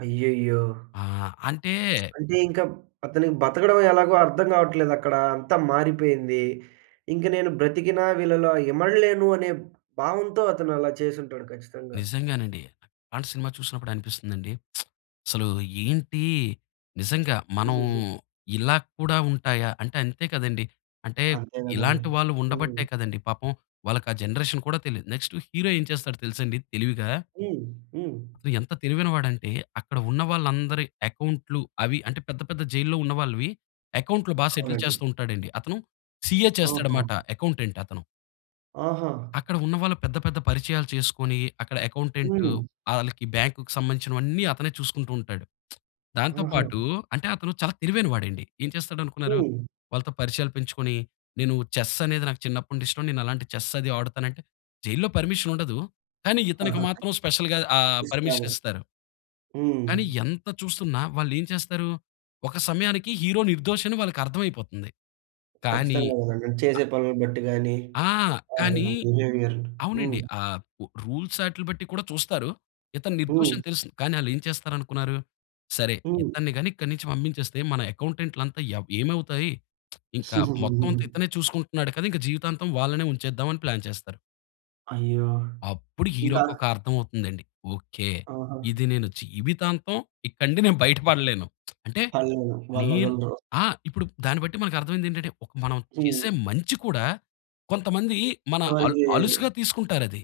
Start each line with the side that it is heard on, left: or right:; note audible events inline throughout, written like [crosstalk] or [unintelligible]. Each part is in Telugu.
right: అయ్యయ్యో!
left: ఆ! అంటే
right: [smacks lips] అంటే ఇంక మ్ అతనికి బతకడం ఎలాగో అర్థం గావట్లేదక్కడా. అంతా మారిపోయింది. ఇంక నేను బ్రతికిన వీళ్ళలో ఇమడలేను అనే భావంతో అతను అలా చేసుంటాడు. ఖచ్చితంగా.
left: నిజంగానండి. అలాంటి సినిమా చూసినప్పుడు అనిపిస్తుందండి. [smacks lips] అసలు ఏంటి నిజంగా మనం
right: హూహూహు.
left: ఇలా కూడా ఉంటాయా. అంటే అంతే కదండీ. అంటే
right: అంతే గదండీ.
left: ఇలాంటి వాళ్ళు ఉండబట్టే
right: హ్మ్.
left: కదండీ. పాపం వాళ్ళకా జనరేషన్ కూడా తెలీదు. నెక్స్టు హీరో ఏం చేస్తాడో తెలుసండి తెలివిగా...
right: హ్మ్. హ్మ్.
left: అతను ఎంత తెలివైనవాడంటే అక్కడ ఉన్న వాళ్ళందరి అకౌంట్లు అవి అంటే పెద్ద పెద్ద జైల్లో ఉన్న వాళ్ళవి అకౌంట్లు బా సెటిల్
right: అవునండి.
left: చేస్తూ ఉంటాడండి. అతను సీఏ చేస్తాడు మాట.
right: ఓహోహో!
left: అకౌంటెంట్ అతను.
right: ఆహా!
left: అక్కడ ఉన్న వాళ్ళు పెద్ద పెద్ద పరిచయాలు చేసుకొని అక్కడ అకౌంటెంటు
right: హ్మ్.
left: ఆళ్ళకి బ్యాంక్‌కు సంబంధించినవన్నీ అతనే చూసుకుంటూ ఉంటాడు. [smacks lips] దాంతో
right: ఆహా!
left: పాటు అంటే అతను చాలా తెలివైనవాడండి. ఏం చేస్తాడనుకున్నారు
right: హ్మ్.
left: వాళ్ళతో పరిచయాలు పెంచుకొని "నేను చెస్ అనేది నాకు చిన్నప్పుడు నుండి ఇష్టం. నేను అలాంటి చెస్ అది ఆడుతానంటే" జైలులో పర్మిషన్ ఉండదు. కానీ ఇతనికి
right: ఆహా!
left: మాత్రం స్పెషల్‌గా ఆహ్, పర్మిషన్
right: [unintelligible]
left: ఇస్తారు.
right: హ్మ్.
left: కానీ ఎంత చూస్తున్న వాళ్ళేం చేస్తారు. ఒక సమయానికి హీరో నిర్దోషని వాళ్ళకి అర్ధమైపోతుంది. కానీ
right: ఖచ్చితంగా గదండి. చేసే పనులను బట్టిగాని
left: ఆ! కానీ
right: అవును. బిహేవియరు. హ్మ్.
left: అవునండి. ఆహ్, రూల్స్ ఆటిల బట్టి కూడా చూస్తారు. ఇతను
right: హ్మ్.
left: నిర్దోషని తెలుసు. కానీ ఆళ్ళేం చేస్తారనుకున్నారు. "సరే
right: హ్మ్.
left: ఇతన్ని గాని ఇక్కడి నుంచి పంపించేస్తే మన అకౌంటెంట్లంత ఎవ్ ఏమవుతాయి. [smacks lips] ఇంకా మొత్తవంతా ఇతనే
right: [giggles]
left: చూసుకుంటున్నాడు కదా! ఇంకా జీవితాంతం వాళ్ళనే ఉంచేద్దాం" అని ప్లాన్ చేస్తారు.
right: అయ్యో!
left: అప్పుడు
right: ఇంకా
left: హీరోకొక అర్థమవుతుందండి. ఓకే.
right: ఆహా!
left: "ఇది నేను జీవితాంతం ఇక్కడ నుండి నేను బయటపడలేను." [smacks lips] అంటే
right: వాళ్ళూ
left: నేను
right: వాళ్ళొదలరు.
left: ఆ! ఇప్పుడు దాన్ని బట్టి మనకు అర్ధమైందేంటంటే, ఒక మనం చేసే
right: హ్మ్.
left: మంచి కూడా కొంతమంది మన అల్
right: చివరికీ
left: అలుసుగా తీసుకుంటారది.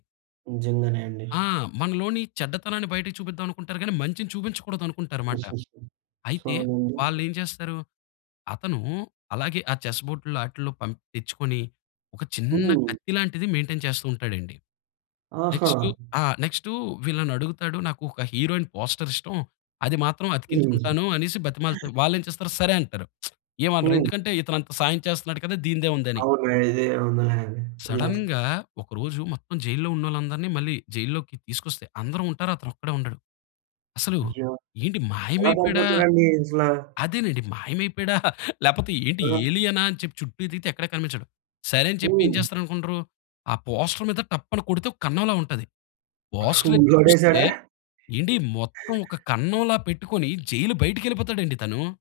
right: నిజంగానే అండి.
left: ఆ! మనలోని చెడ్డతనాన్ని బయటకు చూపిద్దామనుకుంటారు గానీ మంచిని చూపించకూడదనుకుంటారు మాట.
right: [chuckles]
left: అయితే
right: అవునండి.
left: వాళ్ళేం చేస్తారు. అతను అలాగే ఆ చెస్ బోర్టుల్లో ఆటిల్లో పంప్ తెచ్చుకొని ఒక చిన్న
right: హ్మ్.
left: కత్తిలాంటిది మెయి‌న్‌టైన్ చేస్తూ ఉంటాడండి.
right: ఆహా!
left: నెక్స్‌టు ఆ! నెక్స్‌టు వీళ్ళని అడుగుతాడు. నాకు ఒక హీరోయిన్ పోస్టర్ ఇష్టం అది మాత్రం అతికించుకుంటాను" అనేసి బతిమాలుతే, వాళ్ళేం చేస్తారు. సరే అంటారు. [smacks lips] ఏమనరు.
right: హ్మ్.
left: ఎందుకంటే ఇతను అంత సాయం చేస్తున్నాడు కదా! దీనిదేముందని.
right: అవును. ఇది ఏముందిలే అని, వదిలేస్తారు.
left: సడెన్‌గా ఒక రోజు మొత్తం జైలులో ఉన్నోళ్ళందరిని మళ్ళీ జైలులోకి తీసుకొస్తే అందరు ఉంటారు. అతనొక్కడే ఉండడు. అసలు
right: అయ్యో!
left: ఏంటి
right: ఎలా
left: మాయమైపోయాడా
right: పారిపోతాడండి అసలా?
left: అదేనండి. మాయమైపోయాడా [chuckles] లేకపోతే ఏంటి
right: ఆ!
left: ఏలియనా అని చెప్పి చుట్టూ ఎతికితే ఎక్కడ కనిపించడు. సరే అని చెప్పి ఏం
right: హ్మ్.
left: చేస్తారనుకుంటరు. ఆ పోస్టర్ మీద టప్ అని కొడితే ఒక కన్నంలా ఉంటాది. పోస్టర్ ఎత్తి చూస్తే
right: కూలగొట్టేసాడా?
left: ఏండి, మొత్తం ఒక కన్నంలా పెట్టుకొని జైలు బయటికెళ్ళిపోతాడండి తను.